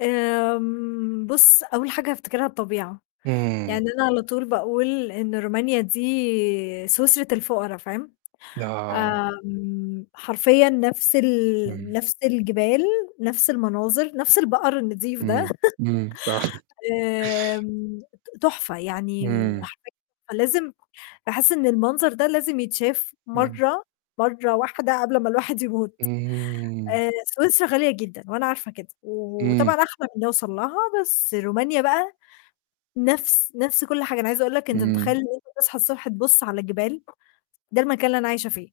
آمم، بُص أول حاجة هافتكرها الطبيعة، آمم. يعني أنا على طُول باقول إن رومانيا دي سويسرا الفقرا، فاهم، آه. آمم، حرفيًا نَفْس ال امم. نَفْس الجبال، نَفْس المناظر، نَفْس البقر النضيف ده. إمم، إمم، صح. آمم ت تحفة، يعني إمم. [unintelligible] فلازم باحس إن المنظر ده لازم يتشاف امم. مَرّة مَرّة واحدة قبل ما الواحد يموت اهم. آآ، سويسرا غالية جدًا، وأنا عارفة كده، إمم. وطبعًا أحلم إن أوصل لها، بس رومانيا بقى، نَفْس نَفْس كُلّ حاجة، أنا عايزة أقول لك أنت متخيل إمم. إن أنت تصحى الصبح تبُص على جبال، ده المكان اللي أنا عايشة فيه.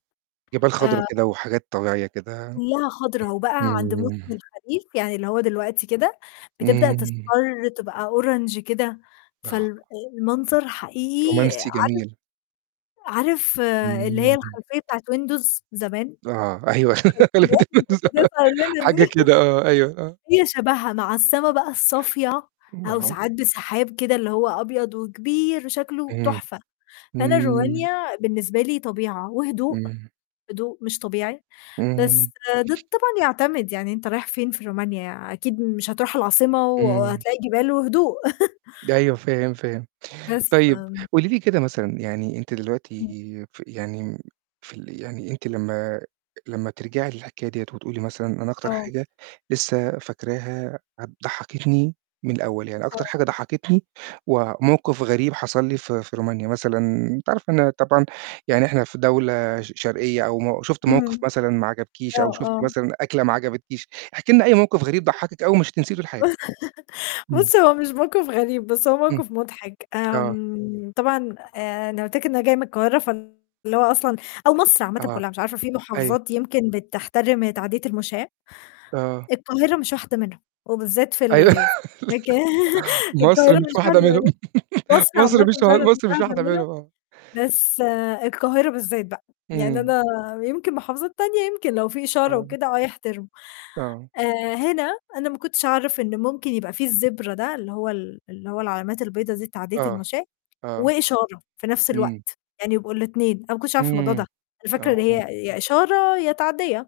جبال آآ خضرا كده، وحاجات طبيعية كده. كُلّها خضرا وبقى عند موسم امم. الخريف، يعني اللي هو دلوقتي كده، بتبدأ امم. تصفَر تبقى Orange كده، آه. فال آآ المنظر حقيقي رومانسي جميل. عارف عارف اللي هي امم. الخلفية بتاعة Windows زمان؟ آه، أيوه الخلفيات اللي كانت [unintelligible] بتظهر لنا دي، حاجه كده آه، أيوه، آه. هي شبهها مع السما بقى الصافية أو [unintelligible] ساعات بسحاب كده اللي هو أبيض وكبير وشكله امم، تحفة. فأنا امم. رومانيا بالنسبة لي طبيعة وهدوء، امم. هدوء مش طبيعي، بس امم. ده طبعًا يعتمد، يعني أنت رايح فين في رومانيا؟ أكيد مش هتروح العاصمة إمم. وهتلاقي جبال وهدوء. أيوه فاهم، فاهم. بس، طيب فآمم قولي لي كده مثلًا يعني أنتِ دلوقتي ف يعني في ال يعني أنتِ لمّا لمّا ترجعي للحكاية ديّة وتقولي مثلًا أنا أكتر آه. حاجة لسه فاكراها ه ضحكتني من الأول، يعني أكتر آه. حاجة ضحكتني وموقف غريب حصل لي في في رومانيا مثلًا أنتِ عارفة إن أنا طبعًا يعني إحنا في دولة ش شرقية أو م شُفتِ موقف إمم. مثلًا ما عجبكيش آه، أو شُفتِ آه. مثلًا أكلة ما عجبتكيش، احكي لنا أي موقف غريب ضحكِك أوي ومش هتنسيه طول حياتِك. إمم. بُص، هو مش موقف غريب، بس هو امم. موقف مضحك. آه. آمم، طبعًا أنا قُلت لك إن أنا جاية من القاهرة فاللي هو أصلًا أو مصر عامةً آه. كُلّها مش عارفة في أيوه. محافظات يمكن بتحترم تعدية المشاة. آه. القاهرة مش واحدة منهم، وبالذات في أيوه، ال في مكا لا مصر القاهرة مش مش واحدة واحدة منهم، منهم. مصر مصر عامةً مش و فعلًا مش مصر مش واحدة واحدة منهم، منهم آه. بس القاهرة بالذات بقى، يعني إمم. أنا يمكن محافظات تانية، يمكن لو في إشارة آه. وكده آه يحترموا. آه. آآ، هنا أنا ما كنتش أعرف إن ممكن يبقى في الZebra ده، اللي هو ال اللي هو العلامات البيضا دي لتعدية آه. المشاة، آه. وإشارة في نَفْس إمم. الوقت، يعني يبقوا الاتنين، أنا ما كنتش عارفة الموضوع إمم. ده، أنا فاكرة إن آه. هي يا إشارة، يا تعدية.